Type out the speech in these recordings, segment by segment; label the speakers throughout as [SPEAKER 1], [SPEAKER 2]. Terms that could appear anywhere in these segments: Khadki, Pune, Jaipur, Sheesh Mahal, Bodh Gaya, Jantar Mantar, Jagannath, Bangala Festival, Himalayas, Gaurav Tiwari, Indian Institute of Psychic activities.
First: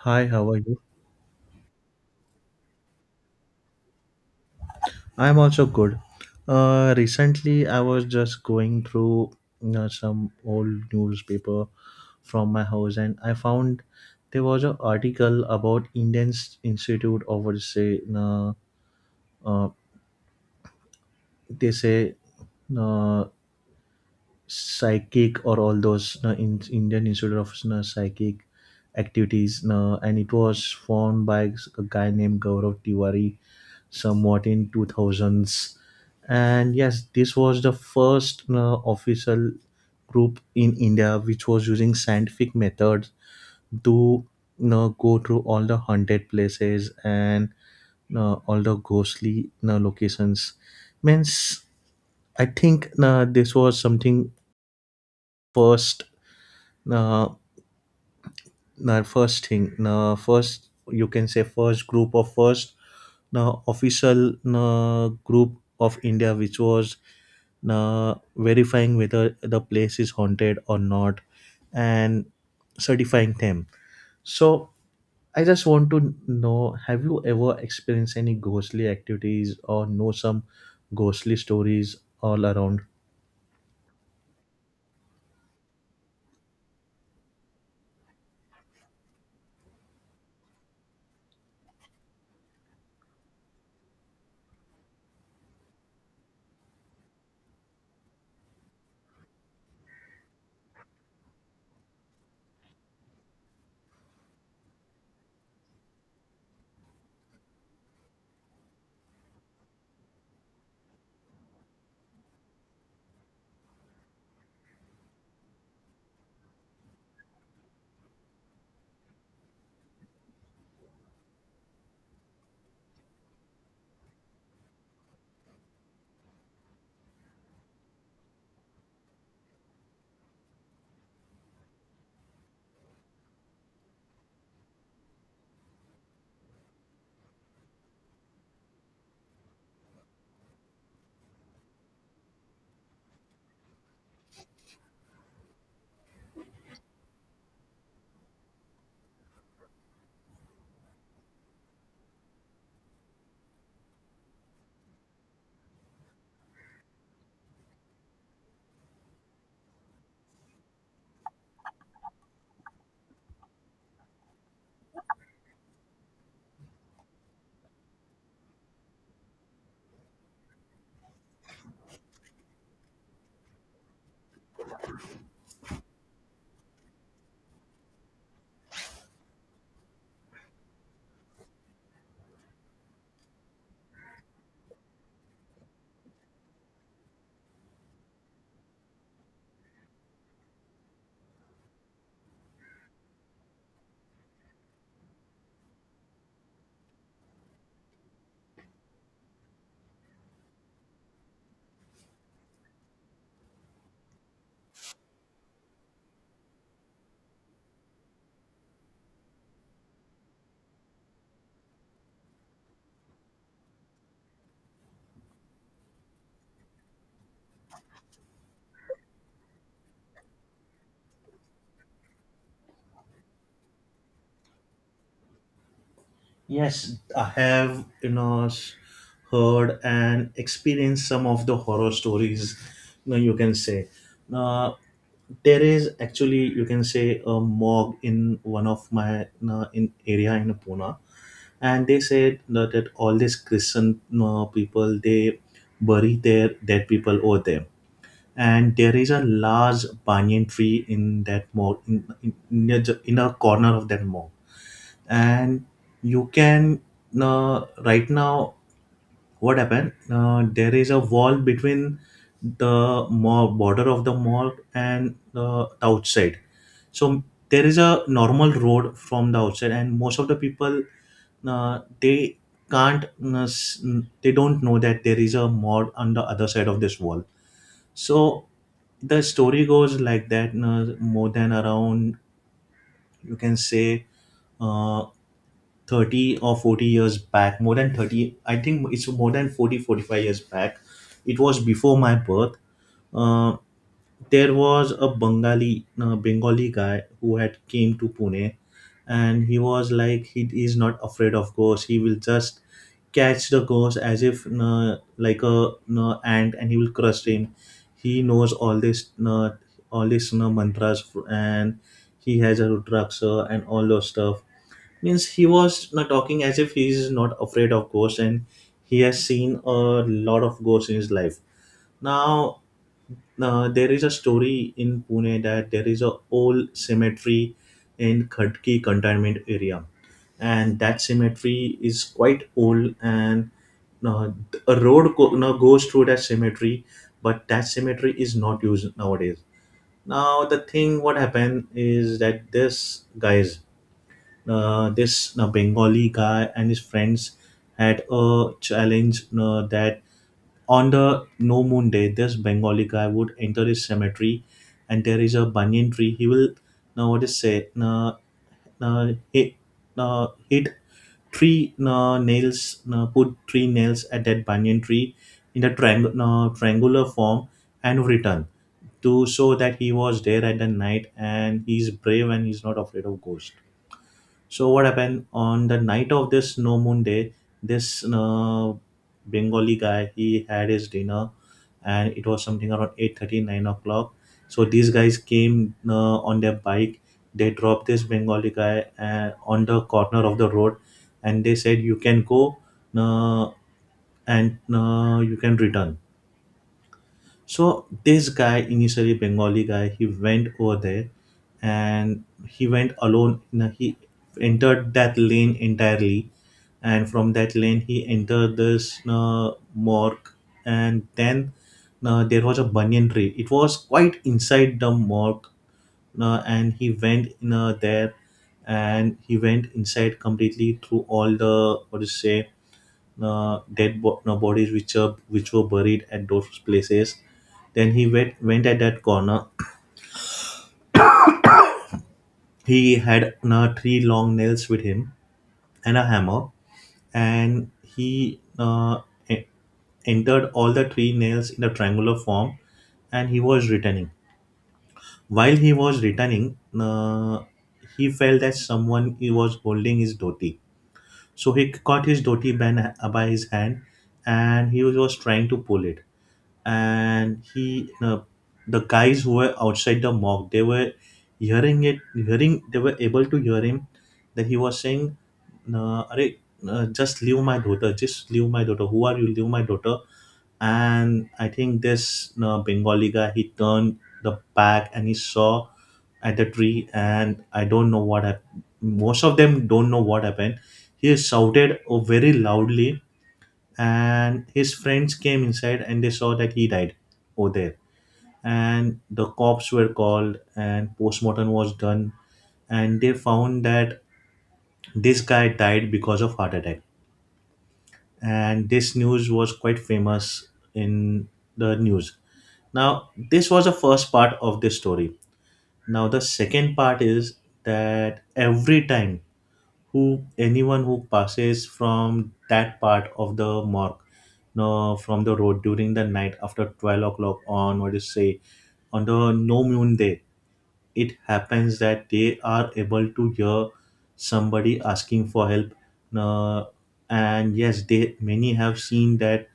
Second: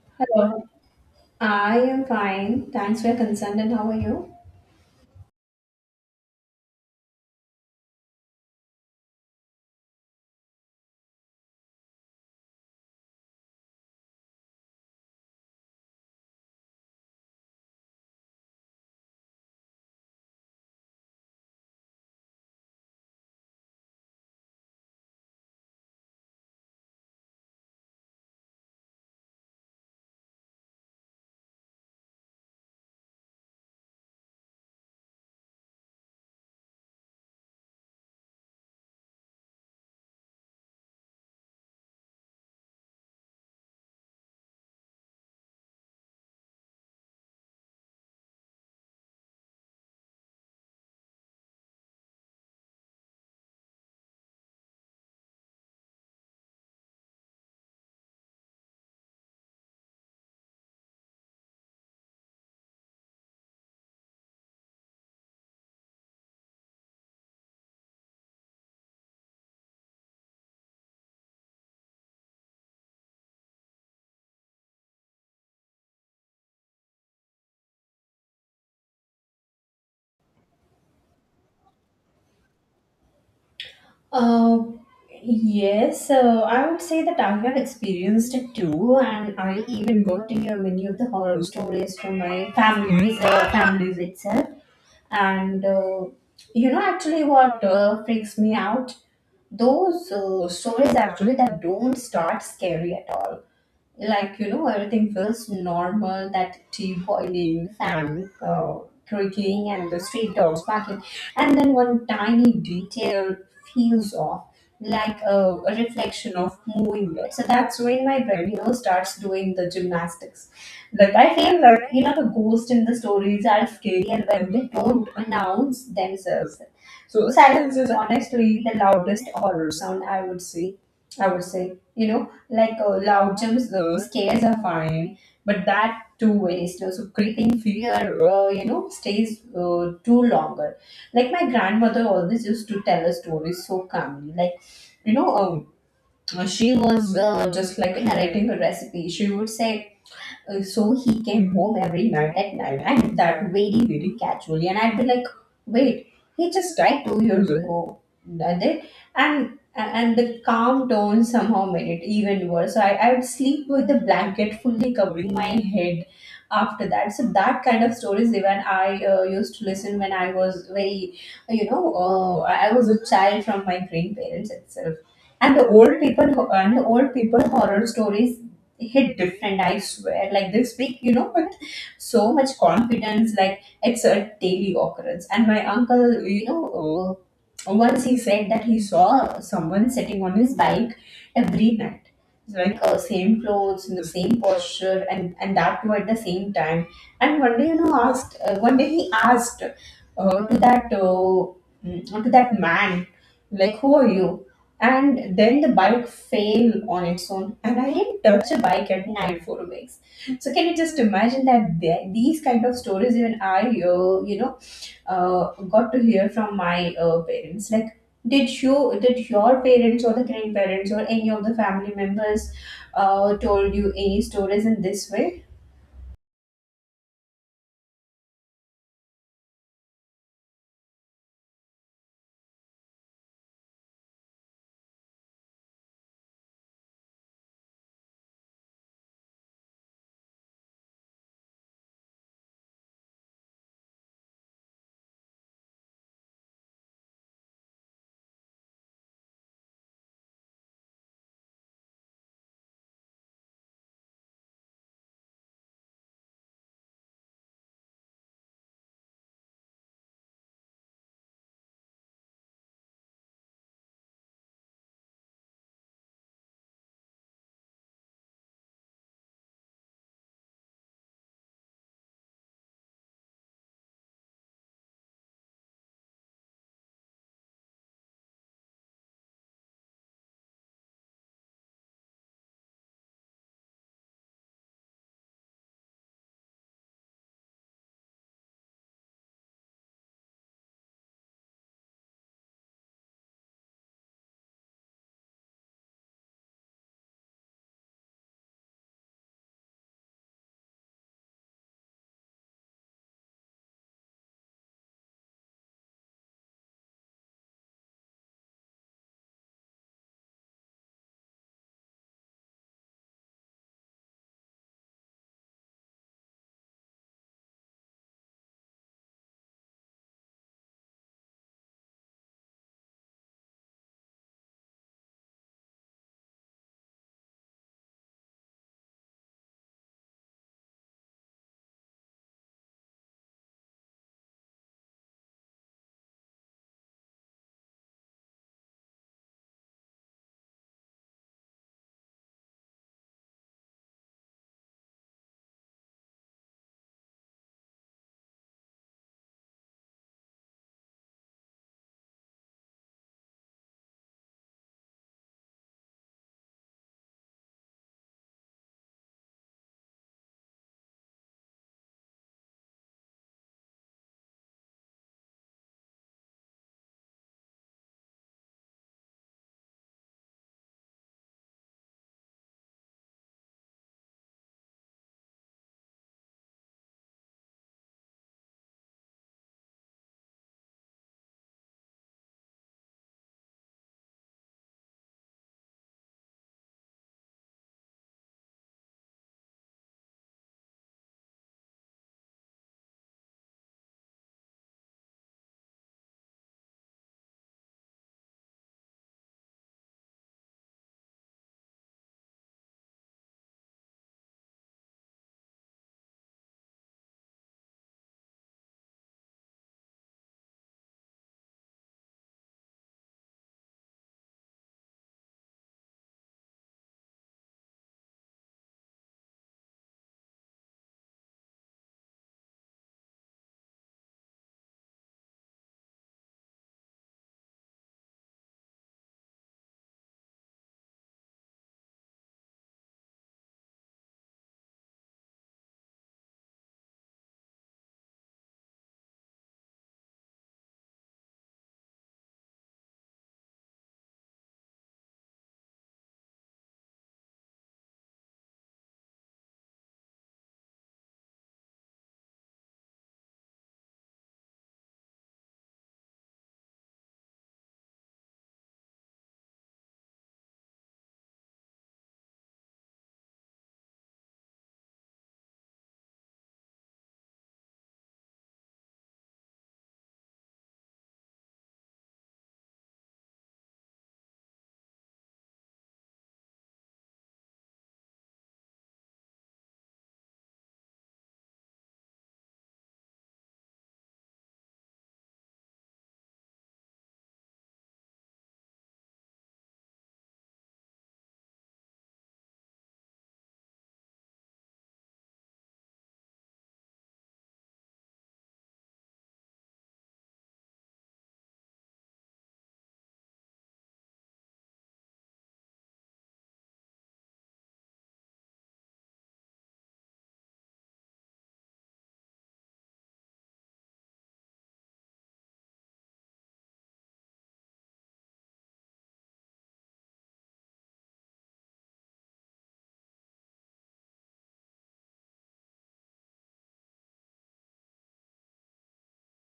[SPEAKER 1] Hi, how are
[SPEAKER 2] Hello.
[SPEAKER 1] you?
[SPEAKER 2] I am fine. Thanks for your concern. And how are you?
[SPEAKER 1] I'm also good. Recently, I was just going through some old newspaper from my house, and I found there was an article about Indian Institute of what to say, uh, they say, uh, psychic or all those in Indian Institute of Psychic activities, and it was formed by a guy named Gaurav Tiwari somewhat in 2000s. And yes, this was the first official group in India which was using scientific methods to go through all the haunted places, and all the ghostly locations. Means I think this was something first. now, Now first thing, now first you can say first group of first, now official, now group of India, which was now verifying whether the place is haunted or not, and certifying them. So I just want to know: have you ever experienced any ghostly activities or know some ghostly stories all around?
[SPEAKER 2] Uh, yes, I would say that I have experienced it too, and I even got to hear many of the horror stories from my families itself. And you know actually what freaks me out, those stories actually that don't start scary at all. Like you know, everything feels normal, that tea boiling and creaking and the street dogs barking, and then one tiny detail feels off, like a reflection of moving it. So that's when my brain, you know, starts doing the gymnastics. Like I feel that, you know, the ghosts in the stories are scarier when they don't announce themselves. So silence is honestly the loudest horror sound, I would say. I would say, you know, like loud jumps, scares are fine, but that too waste. So creeping fear, stays too longer. Like my grandmother always used to tell a story so calmly, like you know, um, she was just like narrating a recipe. She would say, so he came home every night at night, and that very, very casually. And I'd be like, wait, he just died 2 years ago. Did it? And the calm tone somehow made it even worse. So I would sleep with the blanket fully covering my head after that. So that kind of stories, even I used to listen when I was I was a child, from my grandparents itself. And the old people, and the old people horror stories hit different, I swear, like this big, you know, but so much confidence, like it's a daily occurrence. And my uncle, you know, once he said that he saw someone sitting on his bike every night. It's like same clothes in the same posture, and that too at the same time. And one day, you know, asked, one day he asked, to that man, like, who are you? And then the bike fell on its own, and I didn't touch a bike at night for weeks. So can you just imagine that, these kind of stories even I uh, you know got to hear from my parents. Like, did you, did your parents or the grandparents or any of the family members told you any stories in this way?
[SPEAKER 1] Yes, I have, heard and experienced some of the horror stories, you can say. Uh, there is actually, you can say, a morgue in one of my in area in Pune, and they said that all these Christian people, they bury their dead people over there, and there is a large banyan tree in that morgue, in a corner of that morgue. And you can, right now, what happened, there is a wall between the mall, border of the mall, and the outside. So there is a normal road from the outside, and most of the people, they can't, they don't know that there is a mall on the other side of this wall. So the story goes like that, more than around, you can say, uh, 30 or 40 years back. More than 30, I think it's more than 40, 45 years back. It was before my birth. uh, there was a Bengali guy who had came to Pune, and he was like, he is not afraid of ghosts. He will just catch the ghost as if, like a, ant, and he will crush him. He knows all this, mantras, and he has a rudraksha and all those stuff. Means he was not talking, as if he is not afraid of ghosts, and he has seen a lot of ghosts in his life. Now, there is a story in Pune that there is a old cemetery in Khadki containment area, and that cemetery is quite old. And uh, a road go, no, goes through that cemetery, but that cemetery is not used nowadays. Now the thing what happened is that this guys, this Bengali guy and his friends had a challenge, that on the no moon day, this Bengali guy would enter his cemetery, and there is a banyan tree. He will, now what is say, na, na hit, na hit three, na nails, na put three nails at that banyan tree in the triangular form, and return to show that he was there at the night, and he's brave and he's not afraid of ghosts. So what happened on the night of this no moon day? This Bengali guy, he had his dinner, and it was something around eight thirty nine o'clock. So these guys came on their bike. They dropped this Bengali guy on the corner of the road, and they said, "You can go, uh, and you can return." So this guy, initially Bengali guy, he went over there, and he went alone. He entered that lane entirely, and from that lane he entered this morgue. And then there was a banyan tree. It was quite inside the morgue. And he went in there, and he went inside completely through all the what do you say, dead, bo- no, bodies which were buried at those places. Then he went at that corner. He had three long nails with him, and a hammer. And he, e- entered all the three nails in a triangular form, and he was returning. While he was returning, he felt that someone he was holding his dhoti. So he caught his dhoti by his hand, and he was trying to pull it. And he no, the guys who were outside the mob, they were hearing it, hearing, they were able to hear him, that he was saying, no, Are, no, Just leave my daughter, just leave my daughter, who are you, leave my daughter." And I think this, no, Bengali guy, he turned the back, and he saw at the tree. And I don't know what happened, most of them don't know what happened. He shouted, oh, very loudly, and his friends came inside, and they saw that he died over there. And the cops were called, and postmortem was done, and they found that this guy died because of heart attack. And this news was quite famous in the news. Now, this was the first part of this story. Now, the second part is that every time, who anyone who passes from that part of the mark no, from the road during the night, after 12 o'clock, on what is say, on the no moon day, it happens that they are able to hear somebody asking for help. No, And yes, they many have seen that.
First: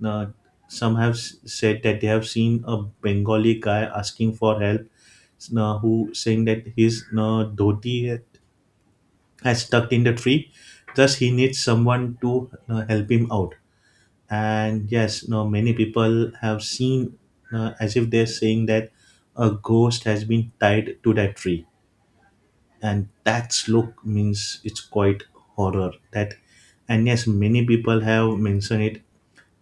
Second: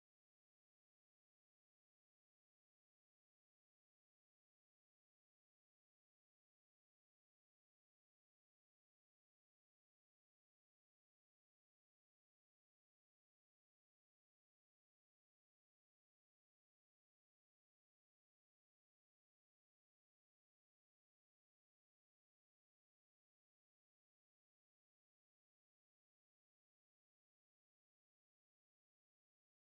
[SPEAKER 1] No, Some have said that they have seen a Bengali guy asking for help, no, who saying that his, no, dhoti has stuck in the tree, thus he needs someone to help him out. And yes, now many people have seen, as if they're saying that a ghost has been tied to that tree, and that's look, means it's quite horror that. And yes, many people have mentioned it,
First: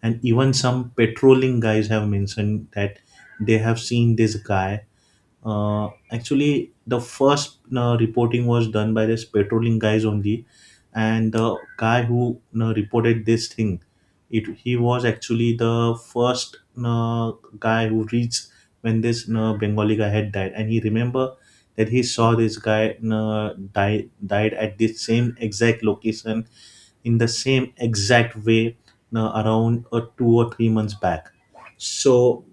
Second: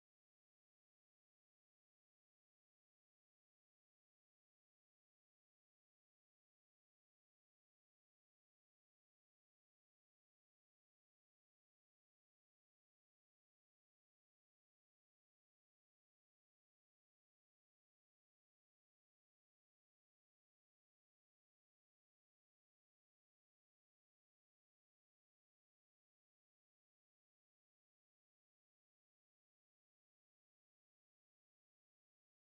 [SPEAKER 1] and even some patrolling guys have mentioned that they have seen this guy. Actually, the first reporting was done by this patrolling guys only, and the guy who reported this thing, it he was actually the first uh, guy who reached when this Bengali guy had died. And he remember that he saw this guy died at this same exact location in the same exact way, around 2 or 3 months back. So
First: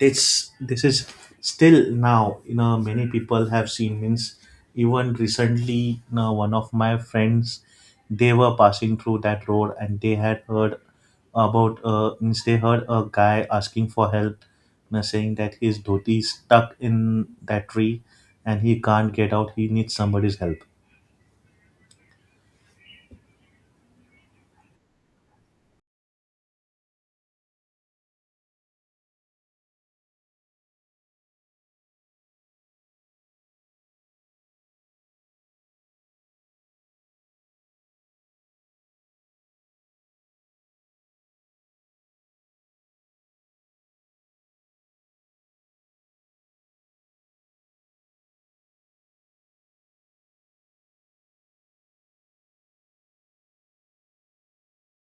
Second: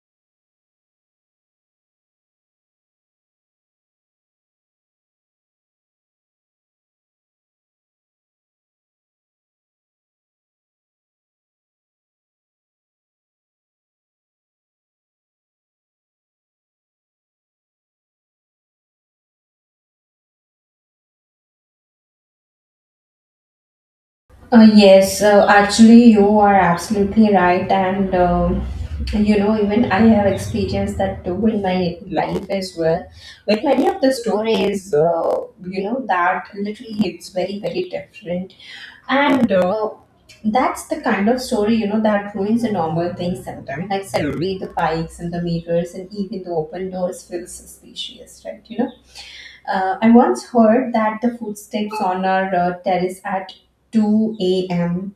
[SPEAKER 1] it's, this is still now, many people have seen, means even recently, one of my friends, they were passing through that road, and they had heard about, means, they heard a guy asking for help, saying that his dhoti is stuck in that tree, and he can't get out, he needs somebody's help.
[SPEAKER 2] Yes, actually, you are absolutely right, and you know, even I have experienced that too in my life as well. With many of the stories, you know, that literally it's very, very different, and that's the kind of story, you know, that ruins the normal things sometimes. Like suddenly the bikes and the mirrors and even the open doors feel suspicious, right? You know, I once heard that the footsteps on our terrace at 2 a.m.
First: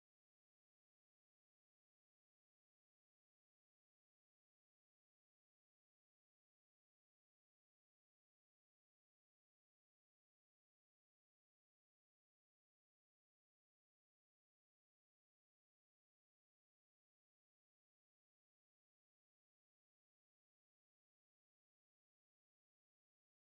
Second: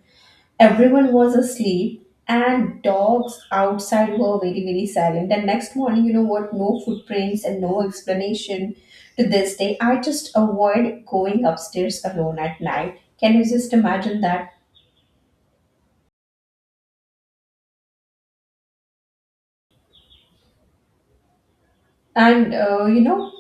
[SPEAKER 2] Everyone was asleep and dogs outside were very, very silent. And next morning, you know what? No footprints and no explanation to this day. I just avoid going upstairs alone at night. Can you just imagine that? And, uh, you know,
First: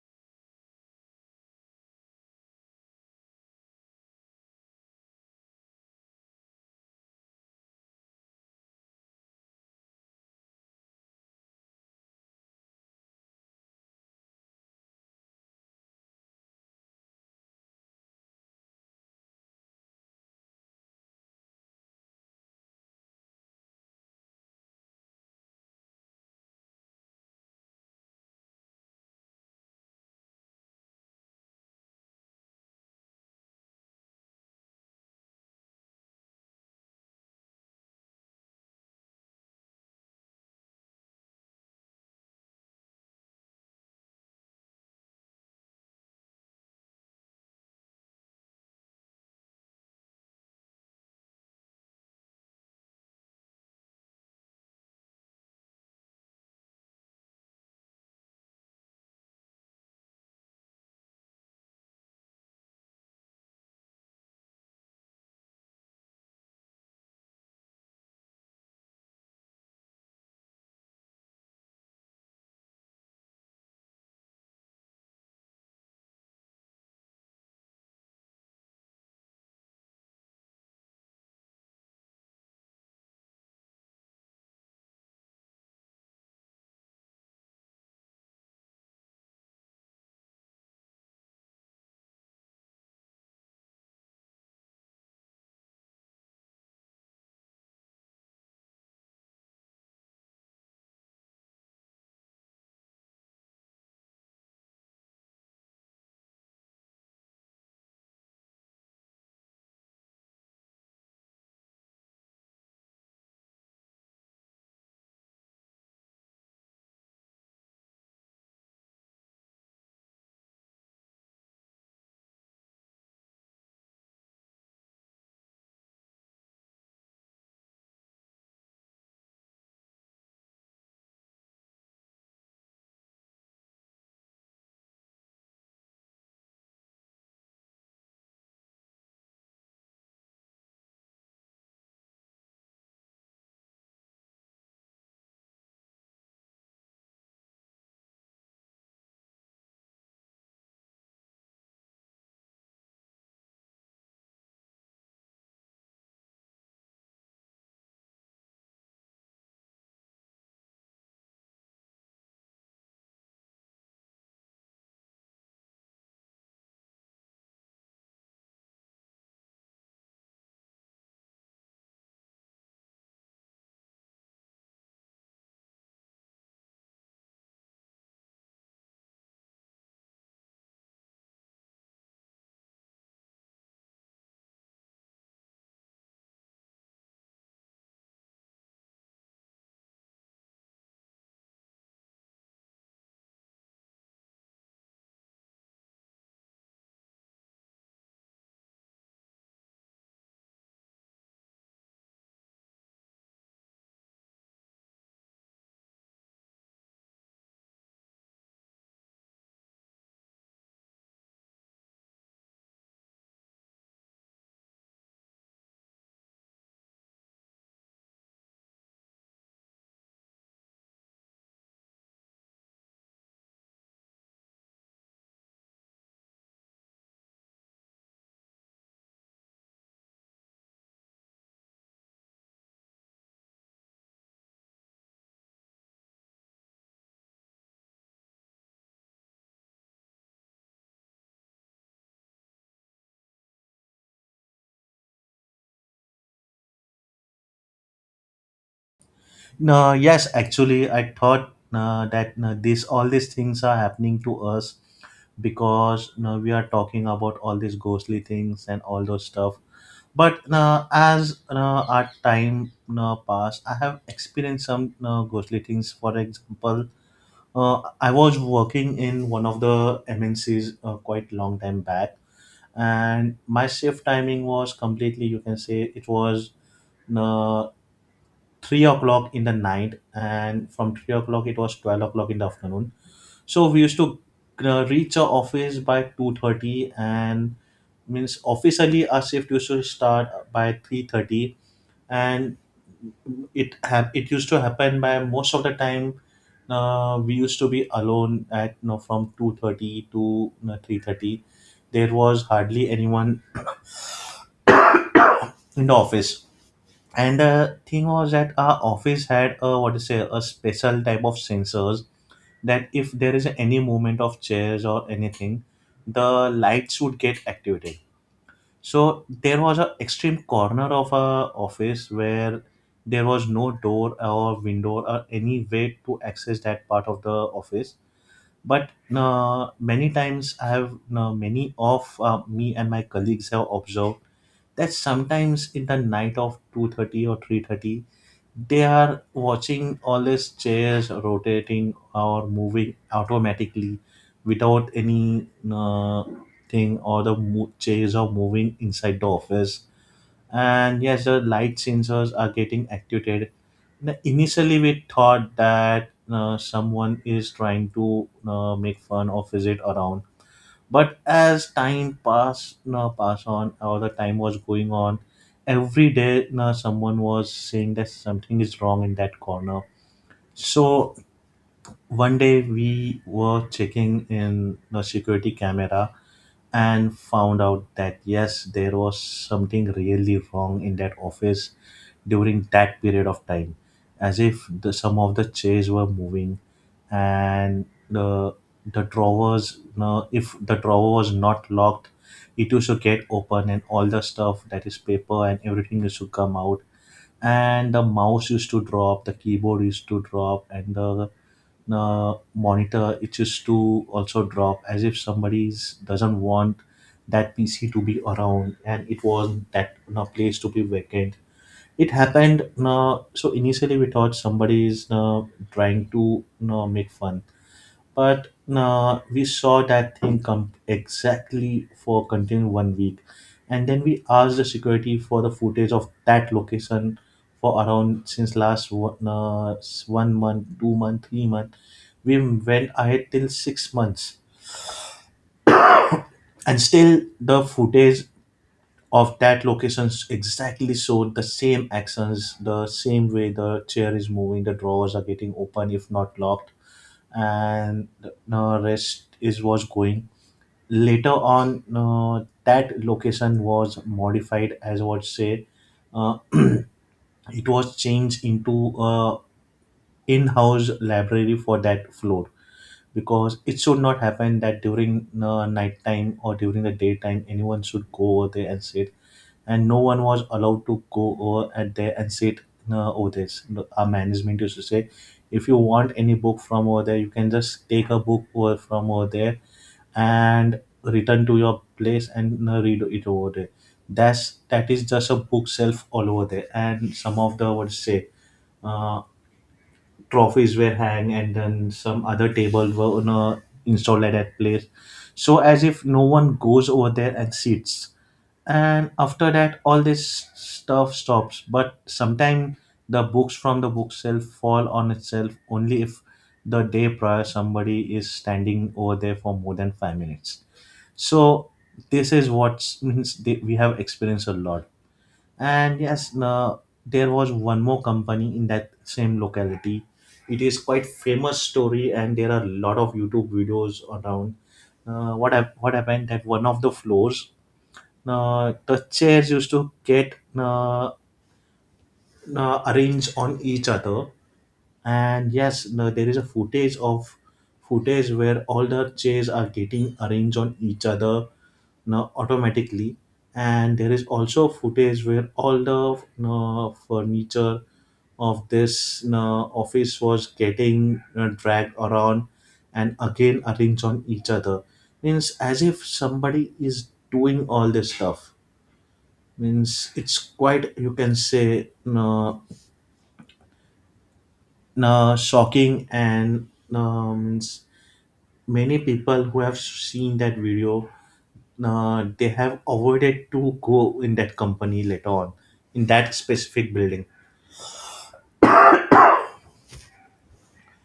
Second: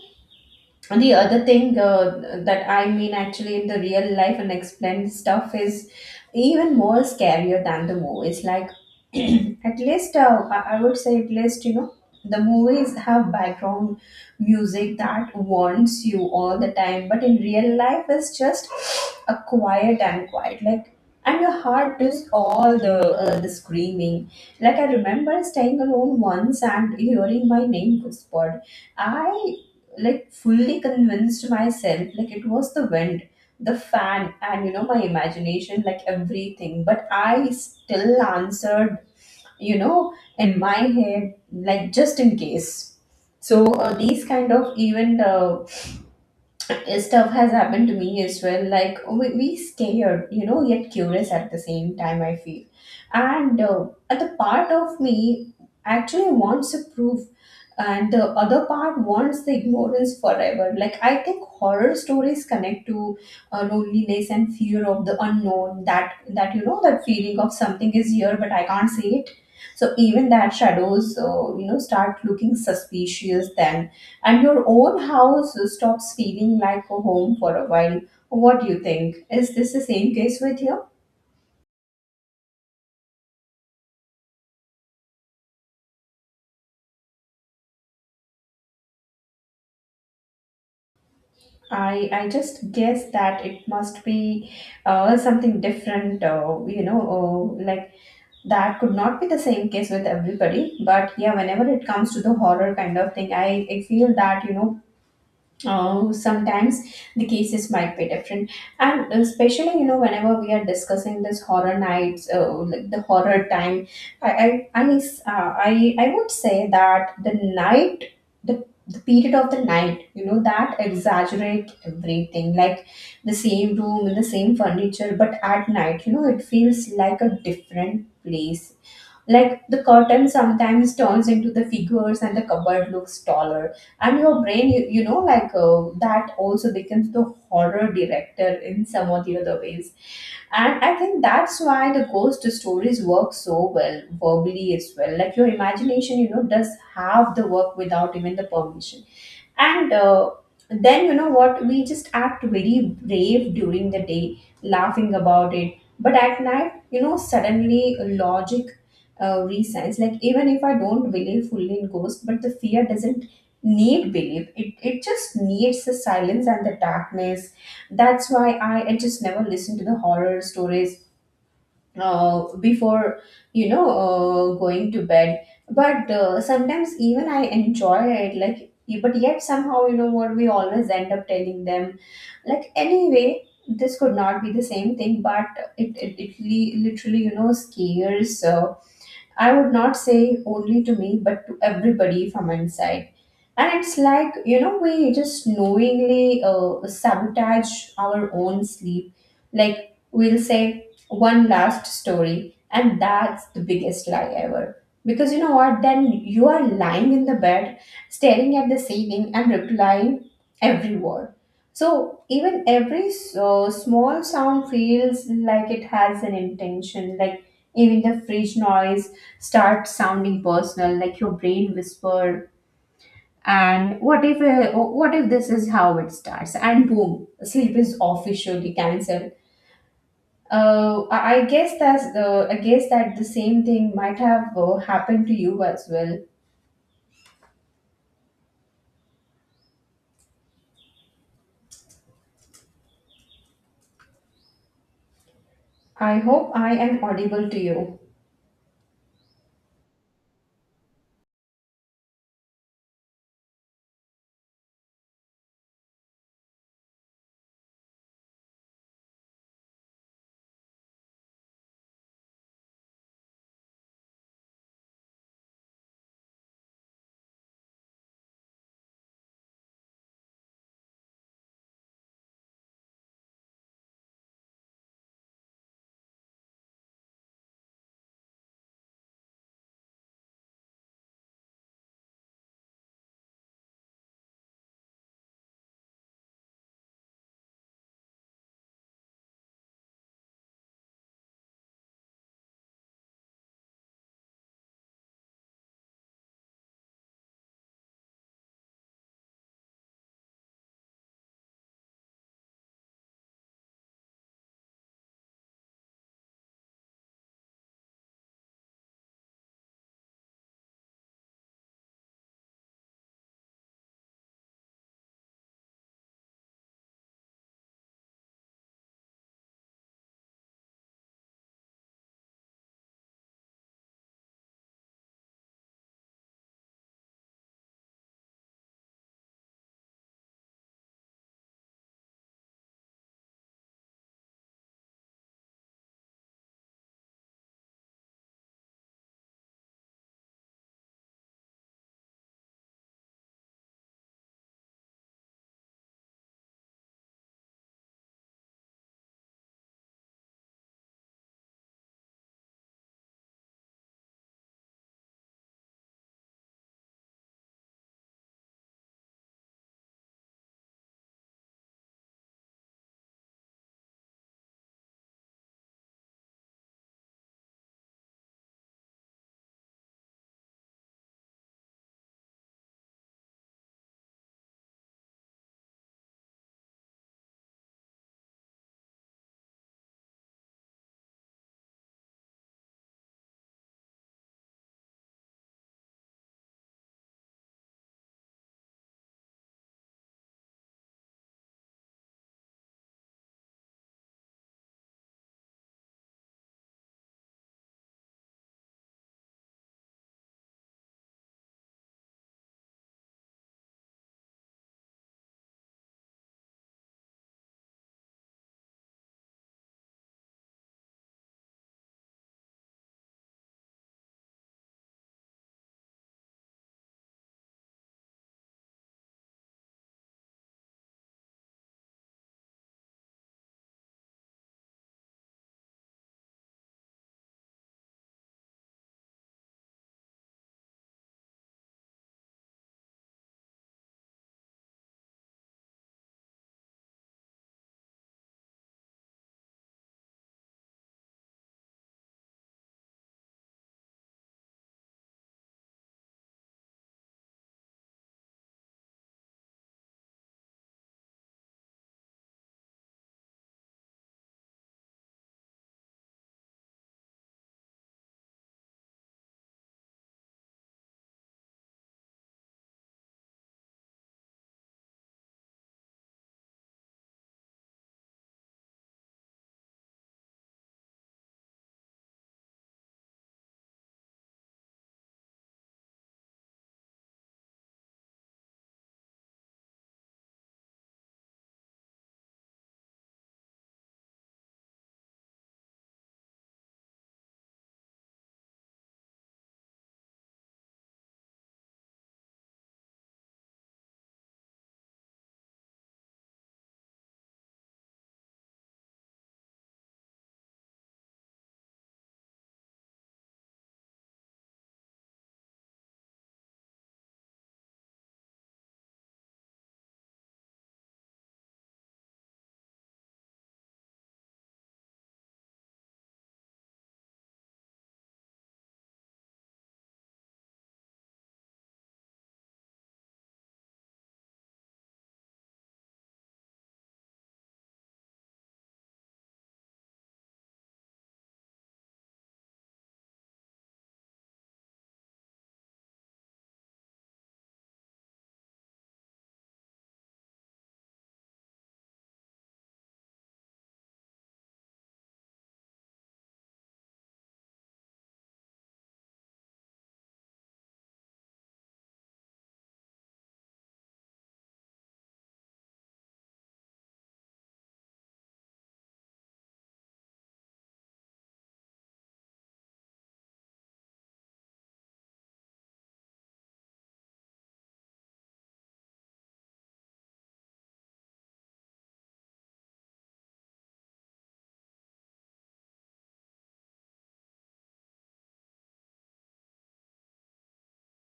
[SPEAKER 2] And the other thing that I mean, actually in the real life and explained stuff is even more scarier than the movies. Like at least I would say, at least you know, the movies have background music that warns you all the time, but in real life it's just a quiet and quiet, like. And your heart is all the screaming. Like I remember staying alone once and hearing my name whispered. I like fully convinced myself like it was the wind, the fan, and you know, my imagination, like everything. But I still answered, you know, in my head, like just in case. So these kind of even stuff has happened to me as well. Like, oh, we scared, you know, yet curious at the same time, I feel. And at the part of me actually wants to prove, and the other part wants the ignorance forever. Like I think horror stories connect to loneliness and fear of the unknown. That you know, that feeling of something is here but I can't see it. So even that shadows, you know, start looking suspicious then, and your own house stops feeling like a home for a while. What do you think? Is this the same case with you? I just guess that it must be something different, like, that could not be the same case with everybody. But yeah, whenever it comes to the horror kind of thing, I feel that, you know, oh, sometimes the cases might be different, and especially you know, whenever we are discussing this horror nights, like the horror time, I mean, I would say that the night, the period of the night, you know, that exaggerate everything, like the same room, the same furniture, but at night, you know, it feels like a different place, like the curtain sometimes turns into the figures and the cupboard looks taller. And your brain, you know, like that also becomes the horror director in some of the other ways. And I think that's why the ghost stories work so well verbally as well. Like your imagination, you know, does have the work without even the permission. And then, you know what, we just act very brave during the day, laughing about it. But at night, you know, suddenly logic rescience. Like, even if I don't believe fully in ghosts, but the fear doesn't need belief. It just needs the silence and the darkness. That's why I just never listen to the horror stories before going to bed. But sometimes even I enjoy it. Like, but yet somehow you know what, we always end up telling them. Like, anyway. This could not be the same thing, but it literally, you know, scares I would not say only to me, but to everybody from inside. And it's like, you know, we just knowingly sabotage our own sleep. Like, we'll say one last story, and that's the biggest lie ever. Because you know what? Then you are lying in the bed, staring at the ceiling, and replying every word. So even every small sound feels like it has an intention, like even the fridge noise start sounding personal, like your brain whisper, and what if, what if this is how it starts, and boom, sleep is officially cancelled. I guess that's the, I guess that the same thing might have happened to you as well. I hope I am audible to you.
[SPEAKER 1] No, yes, actually, I thought that this, all these things are happening to us because you we are talking about all these ghostly things and all those stuff. But as our time passed, I have experienced some ghostly things. For example, I was working in one of the MNCs quite long time back, and my shift timing was completely, you can say, it was 3 o'clock in the night, and from 3 o'clock it was 12 o'clock in the afternoon. So we used to reach our office by 2:30, and means officially our shift used to start by 3:30. And it used to happen by most of the time we used to be alone at, from 2:30 to, 3:30, there was hardly anyone in the office. And the thing was that our office had a what to say, a special type of sensors, that if there is any movement of chairs or anything, the lights would get activated. So there was an extreme corner of our office where there was no door or window or any way to access that part of the office. But many times I have, many of me and my colleagues have observed that sometimes in the night of 2:30 or 3:30, they are watching all these chairs rotating or moving automatically without any thing, or chairs are moving inside the office. And yes, the light sensors are getting activated. Now, initially, we thought that someone is trying to make fun or visit around. But as time passed no, pass on, or the time was going on every day, no, someone was saying that something is wrong in that corner. So one day we were checking in the security camera, and found out that yes, there was something really wrong in that office during that period of time, as if the, some of the chairs were moving, and the drawers. No, if the drawer was not locked, it used to get open, and all the stuff that is paper and everything used to come out. And the mouse used to drop, the keyboard used to drop, and the monitor it used to also drop, as if somebody's doesn't want that pc to be around and it was that place to be vacant it happened. So initially, we thought somebody is trying to make fun, but we saw that thing come exactly for continue 1 week, and then we asked the security for the footage of that location for around since last one, 1 month, 2 month, 3 month. We went ahead till 6 months, and still the footage of that locations exactly showed the same actions, the same way the chair is moving, the drawers are getting open if not locked, and the rest is was going. Later on, that location was modified as what say, it was changed into a in-house library for that floor, because it should not happen that during nighttime or during the daytime anyone should go over there and sit, and no one was allowed to go over at there and sit over there. So our management used to say, if you want any book from over there, you can just take a book over from over there and return to your place and read it over there. That is just a bookshelf all over there, and some of the what to say, uh, trophies were hanged and then some other table were installed at that place, so as if no one goes over there and sits. And after that all this stuff stops, but sometimes the books from the bookshelf fall on itself only if the day prior somebody is standing over there for more than 5 minutes. So this is what means they, we have experienced a lot. And yes, no, there was one more company in that same locality. It is quite famous story, and there are a lot of YouTube videos around. What happened that one of the floors, the chairs used to get arranged on each other, and yes no, there is a footage of footage where all the chairs are getting arranged on each other now automatically. And there is also footage where all the you furniture of this you office was getting you dragged around and again arranged on each other, means as if somebody is doing all this stuff, means it's quite you can say no, shocking. And um, many people who have seen that video, they have avoided to go in that company later on, in that specific building.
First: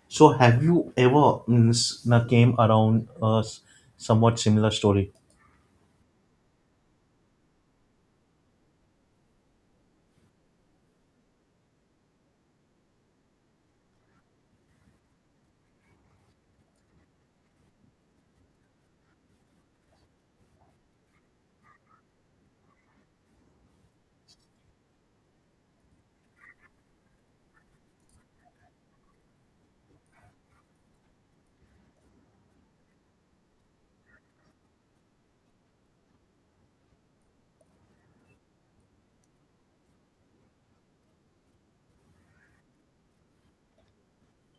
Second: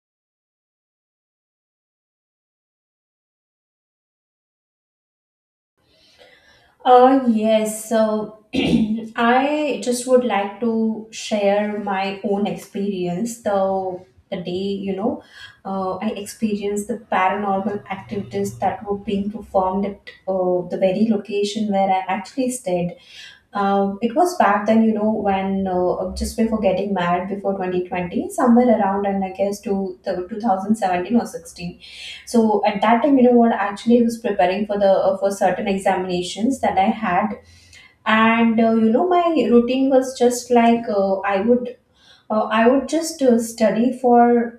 [SPEAKER 1] So have you ever means, came around a somewhat similar story?
[SPEAKER 2] Yes, so I just would like to share my own experience. Though the day, you know, I experienced the paranormal activities that were being performed at the very location where I actually stayed. It was back then, you know, when just before getting married, before 2020, somewhere around, and I guess to the 2017 or 16. So at that time, you know what, actually, I was preparing for the for certain examinations that I had, and you know, my routine was just like I would just study for.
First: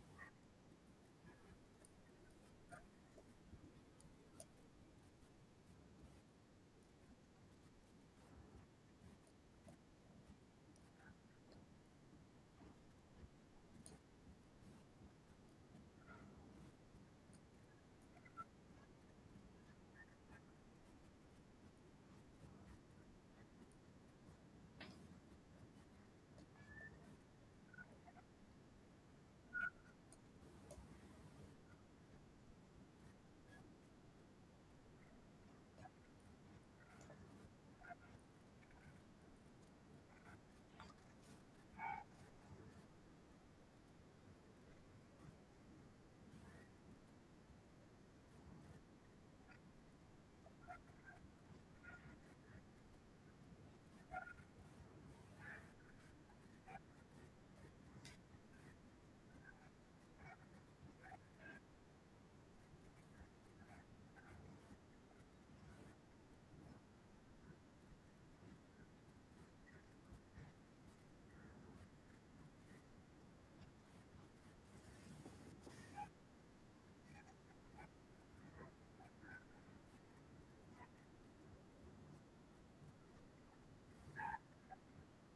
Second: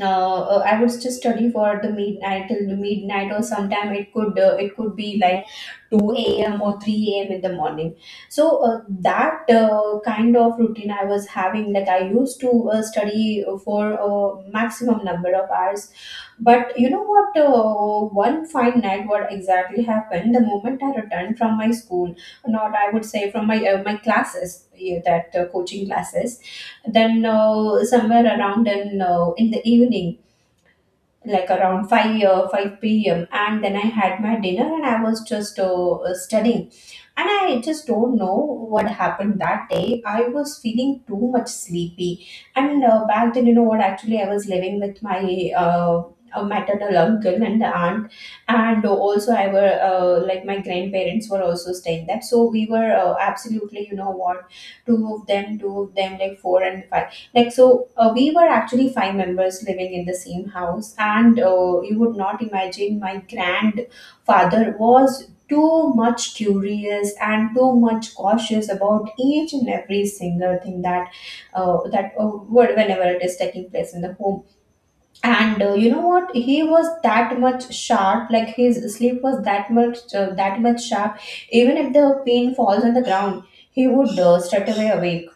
[SPEAKER 2] I would just study for the midnight till the midnight, or sometime it could be like 2 a.m. or 3 a.m. in the morning. So that kind of routine I was having, like I used to study for a maximum number of hours. But you know what? One fine night, what exactly happened? The moment I returned from my school, not I would say from my my classes, yeah, that coaching classes, then somewhere around in the evening, like around 5 p.m., and then I had my dinner and I was just studying. And I just don't know what happened that day. I was feeling too much sleepy. And back then, you know what, actually, I was living with my. A maternal uncle and aunt, and also I were, like, my grandparents were also staying there. So we were, absolutely, you know what, two of them, two of them, like four and five. We were actually five members living in the same house. And you would not imagine, my grandfather was too much curious and too much cautious about each and every single thing that whenever it is taking place in the home. And you know what, he was that much sharp, like his sleep was that much, sharp. Even if the pin falls on the ground, he would straight away awake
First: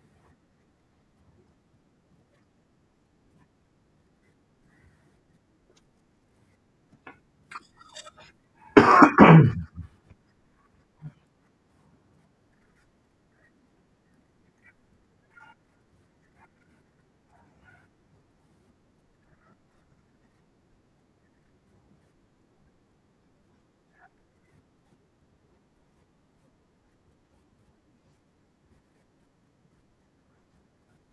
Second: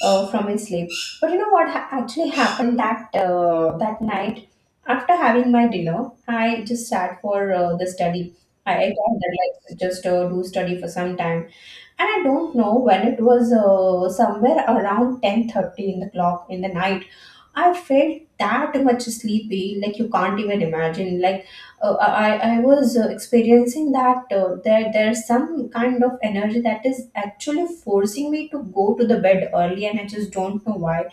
[SPEAKER 2] from his sleep. But you know what actually happened that that night? After having my dinner, I just sat for the study. I thought that, like, just do study for some time, and I don't know when it was, somewhere around 10:30 in the clock in the night. I felt that much sleepy, like you can't even imagine. Like, I was experiencing that there's some kind of energy that is actually forcing me to go to the bed early, and I just don't know why.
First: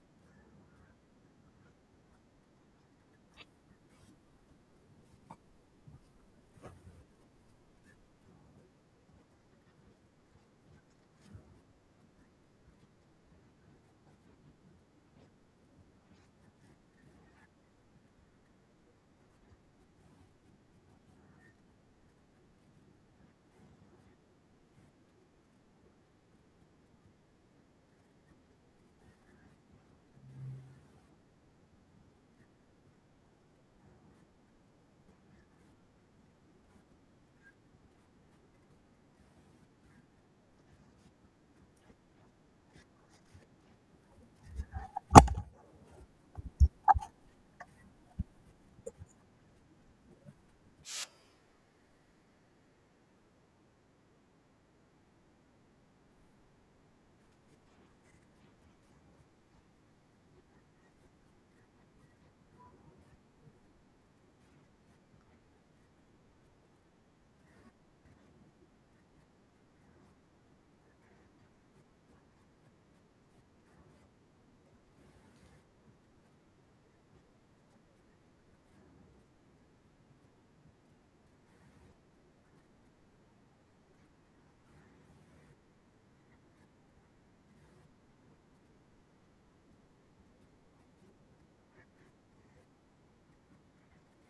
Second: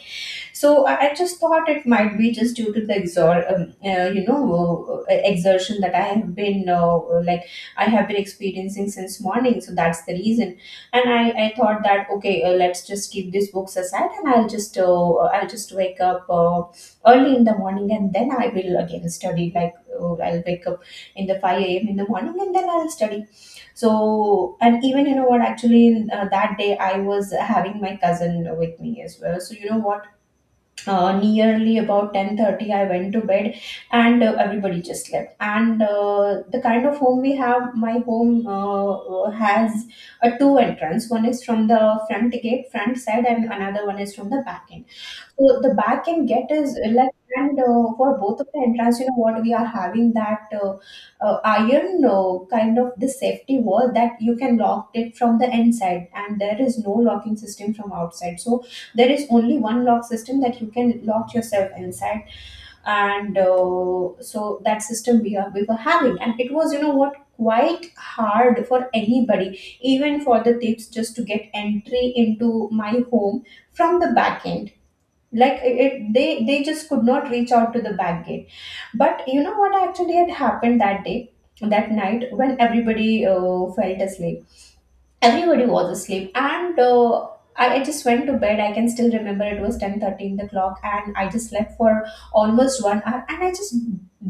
[SPEAKER 2] So I just thought it might be just due to the you know, exertion that I have been, like, I have been experiencing since morning. So that's the reason. And I thought that, okay, let's just keep these books aside, and I'll just wake up early in the morning, and then I will again study. Like, I'll wake up in the 5 a.m. in the morning, and then I'll study. So, and even, you know what, actually, in, that day I was having my cousin with me as well. So, you know what, nearly about 10:30 I went to bed, and everybody just slept. And the kind of home we have, my home has a two entrance. One is from the front gate front side, and another one is from the back end. So the back end get is, like, and for both of the entrance, you know what, we are having that iron, kind of, the safety wall that you can lock it from the inside, and there is no locking system from outside. So there is only one lock system that you can lock yourself inside. And so that system we were having, and it was, you know what, quite hard for anybody, even for the tips, just to get entry into my home from the back end. Like, they just could not reach out to the back gate. But you know what actually had happened that day, that night, when everybody felt asleep, everybody was asleep. And I just went to bed. I can still remember, it was 10:30 in the clock, and I just slept for almost 1 hour. And I just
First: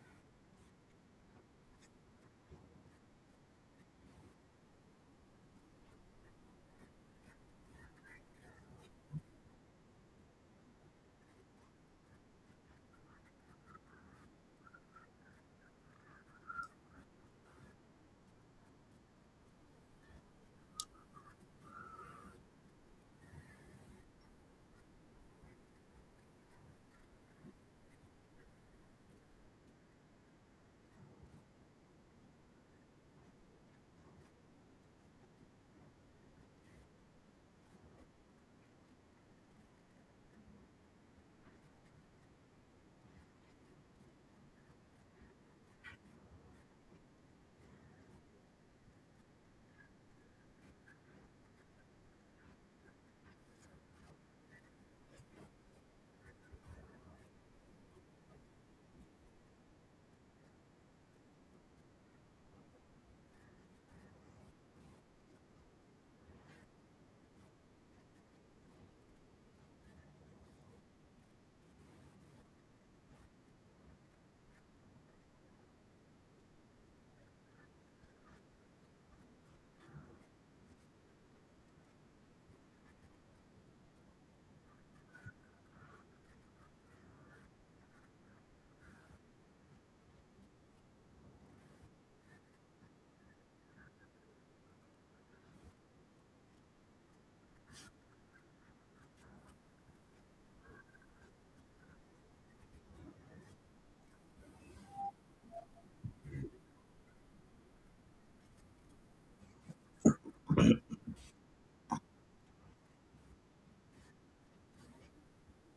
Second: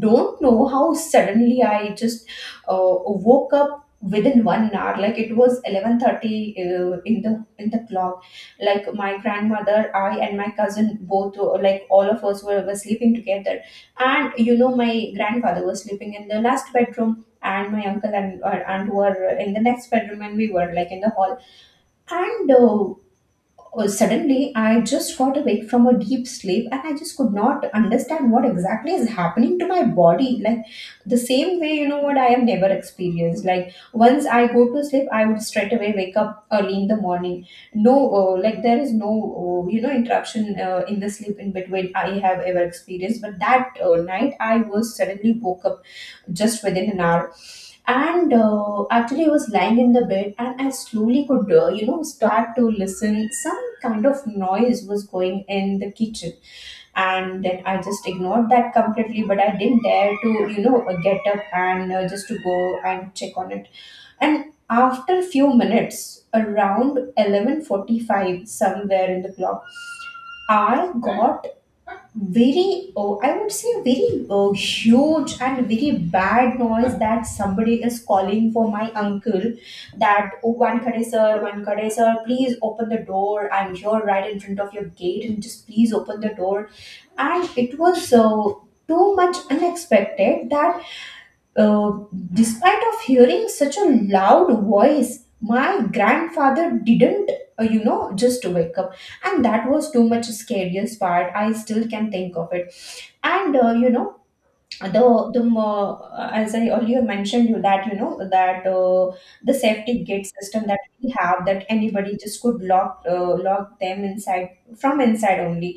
[SPEAKER 2] don't know how suddenly I just uh, woke up within 1 hour. Like, it was 11:30, in the clock. Like, my grandmother, I and my cousin like all of us were sleeping together. And you know, my grandfather was sleeping in the last bedroom, and my uncle and aunt were in the next bedroom, and we were, like, in the hall. And suddenly I just got awake from a deep sleep, and I just could not understand what exactly is happening to my body. Like, the same way, you know what, I have never experienced. Like, once I go to sleep, I would straight away wake up early in the morning. No, like, there is no you know, interruption, in the sleep in between, I have ever experienced. But that night, I was suddenly woke up just within an hour. And actually, I was lying in the bed, and I slowly could, you know, start to listen, some kind of noise was going in the kitchen. And then I just ignored that completely, but I didn't dare to, you know, get up and just to go and check on it. And after a few minutes, around 11:45 somewhere in the clock, I got very, oh, I would say, very huge and very bad noise that somebody is calling for my uncle, that, oh, one kade sir, one kade sir, please open the door, I'm here right in front of your gate, and just please open the door. And it was too much unexpected that, uh, despite of hearing such a loud voice, my grandfather didn't you know, just wake up. And that was too much scariest part, I still can think of it. And you know, as I earlier mentioned you that, you know, that the safety gate system that we have, that anybody just could lock, lock them inside from inside only.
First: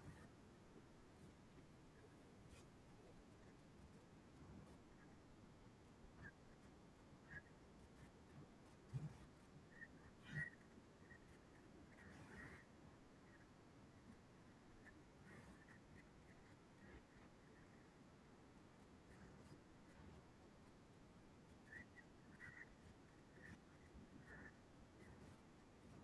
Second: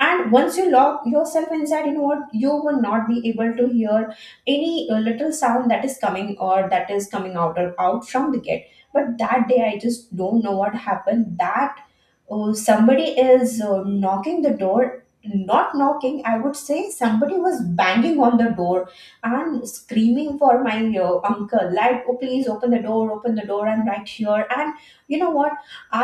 [SPEAKER 2] And once you lock yourself inside, you know what, you will not be able to hear any little sound that is coming, or that is coming out or out from the gate. But that day, I just don't know what happened, that somebody is knocking the door. Not knocking, I would say, somebody was banging on the door and screaming for my uncle, like, oh, please open the door, open the door, I'm right here. And you know what,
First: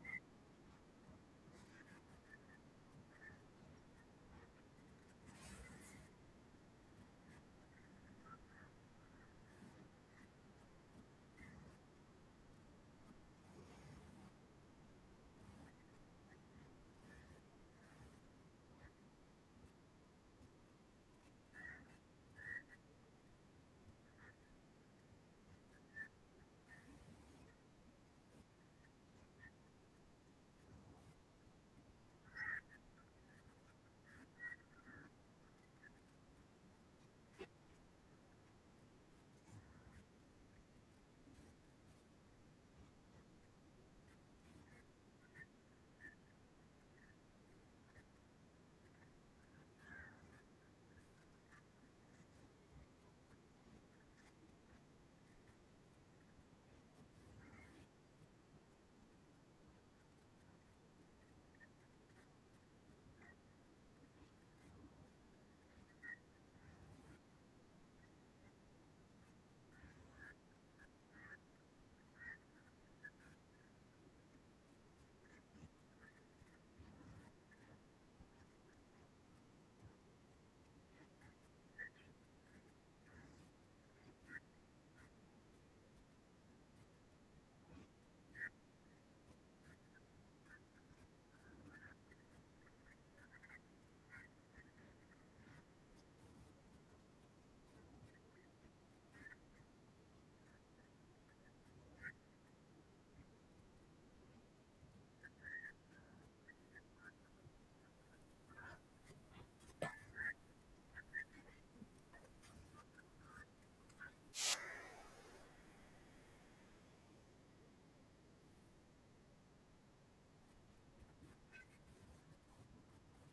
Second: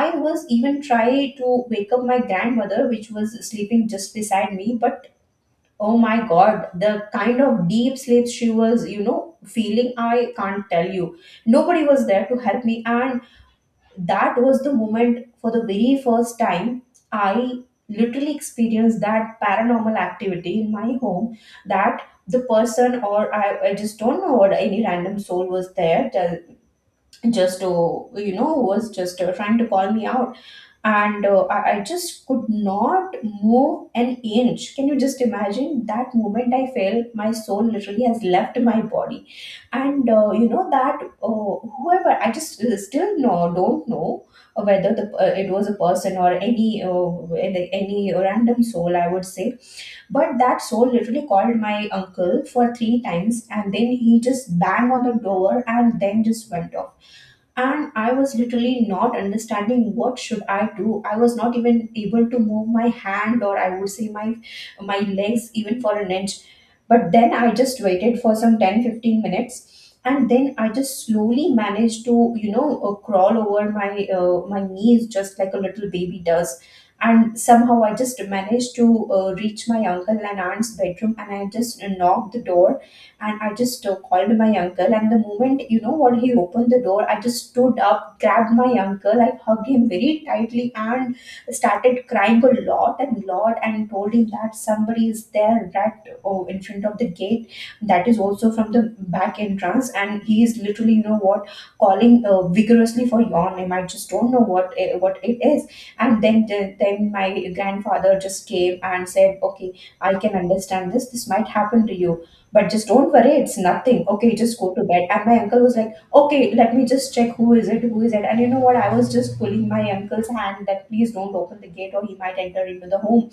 [SPEAKER 2] I was even trying to wake up my grandmother, which was sleeping just beside me. But oh my god, the kind of deep sleep she was, you know, feeling, I can't tell you. Nobody was there to help me, and that was the moment, for the very first time, I literally experienced that paranormal activity in my home. That the person, or, I just don't know what, any random soul was there tell, just to, you know, was just trying to call me out. And I just could not move an inch. Can you just imagine that moment? I felt my soul literally has left my body. And you know that whoever, I just still don't know whether the, it was a person or any random soul, I would say, but that soul literally called my uncle for three times, and then he just banged on the door and then just went off. And I was literally not understanding what should I do. I was not even able to move my hand, or I would say my, my legs, even for an inch. But then I just waited for some 10, 15 minutes, and then I just slowly managed to, you know, crawl over my, my knees, just like a little baby does. And somehow I just managed to reach my uncle and aunt's bedroom, and I just knocked the door, and I just called my uncle. And the moment, you know what, he opened the door, I just stood up, grabbed my uncle, I hugged him very tightly and started crying a lot and lot and told him that somebody is there right, oh, in front of the gate, that is also from the back entrance, and he is literally, you know what, calling vigorously for your name. I just don't know what, what it is. And then my grandfather just came and said, okay, I can understand, this might happen to you, but just don't worry, it's nothing, okay, just go to bed. And my uncle was like, okay, let me just check who is it. And you know what, I was just pulling my uncle's hand, that please don't open the gate or he might enter into the home.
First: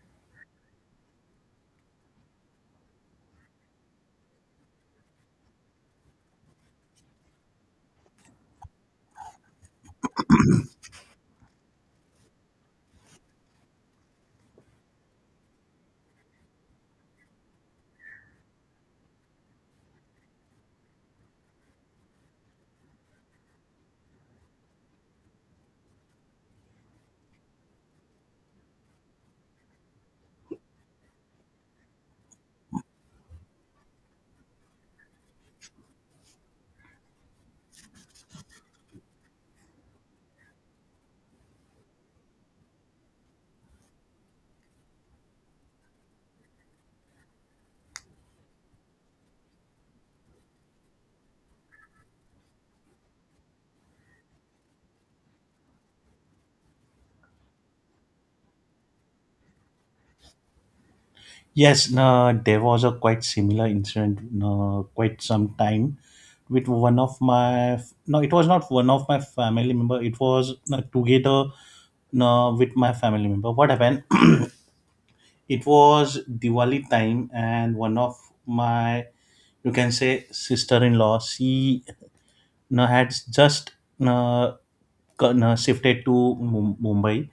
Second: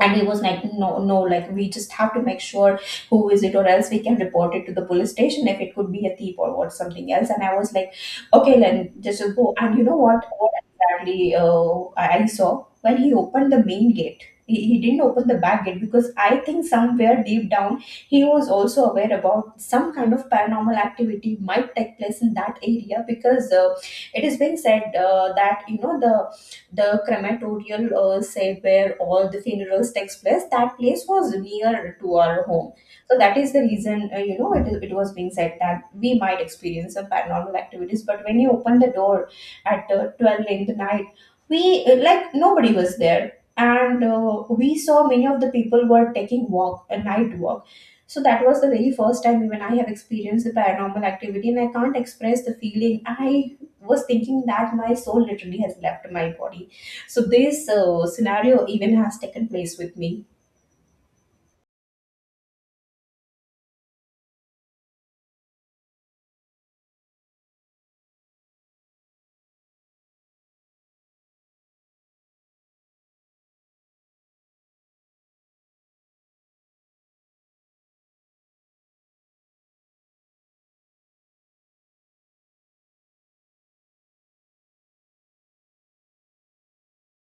[SPEAKER 2] And he was like, no, no, like, we just have to make sure who is it, or else we can report it to the police station if it could be a thief or what something else. And I was like, okay, then just go. And you know what exactly, I saw when he opened the main gate. He didn't open the back gate, because I think somewhere deep down he was also aware about some kind of paranormal activity might take place in that area, because it is being said, that, you know, the crematorial site where all the funerals takes place, that place was near to our home. So that is the reason, you know, it was being said that we might experience some paranormal activities. But when you open the door at 12 in the night, we, like, nobody was there. And we saw many of the people were taking walk, a night walk. So that was the very first time even I have experienced the paranormal activity, and I can't express the feeling. I was thinking that my soul literally has left my body. So this scenario even has taken place with me.
[SPEAKER 1] Yes, there was a quite similar incident, quite some time, with one of my no, it was not one of my family member, it was together with my family member. What happened, it was Diwali time, and one of my, you can say, sister-in-law, she you know, had just you know, you know, shifted to Mumbai,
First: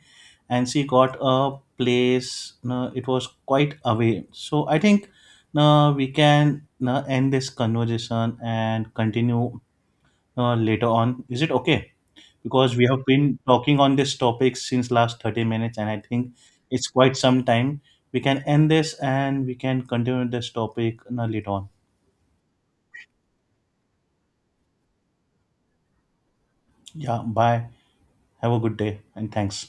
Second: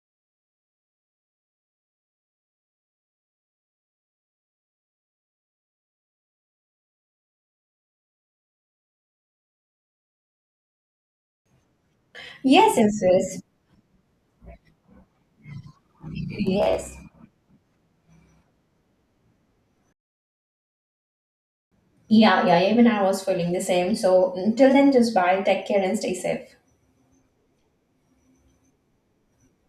[SPEAKER 1] and she got a place. You know, it was quite away, so I think you know, we can you know, end this conversation and continue later on. Is it okay? Because
[SPEAKER 2] Yes,
[SPEAKER 1] we
[SPEAKER 2] yes,
[SPEAKER 1] have been
[SPEAKER 2] yes.
[SPEAKER 1] talking on this topic since last 30 minutes and I think it's
[SPEAKER 2] Yes.
[SPEAKER 1] quite some time. We can end this and we can continue this topic you later on.
[SPEAKER 2] Yeah, yeah, even I was feeling the same. So until then, just bye, take care, and stay safe.
[SPEAKER 1] Yeah, bye. Have a good day, and thanks.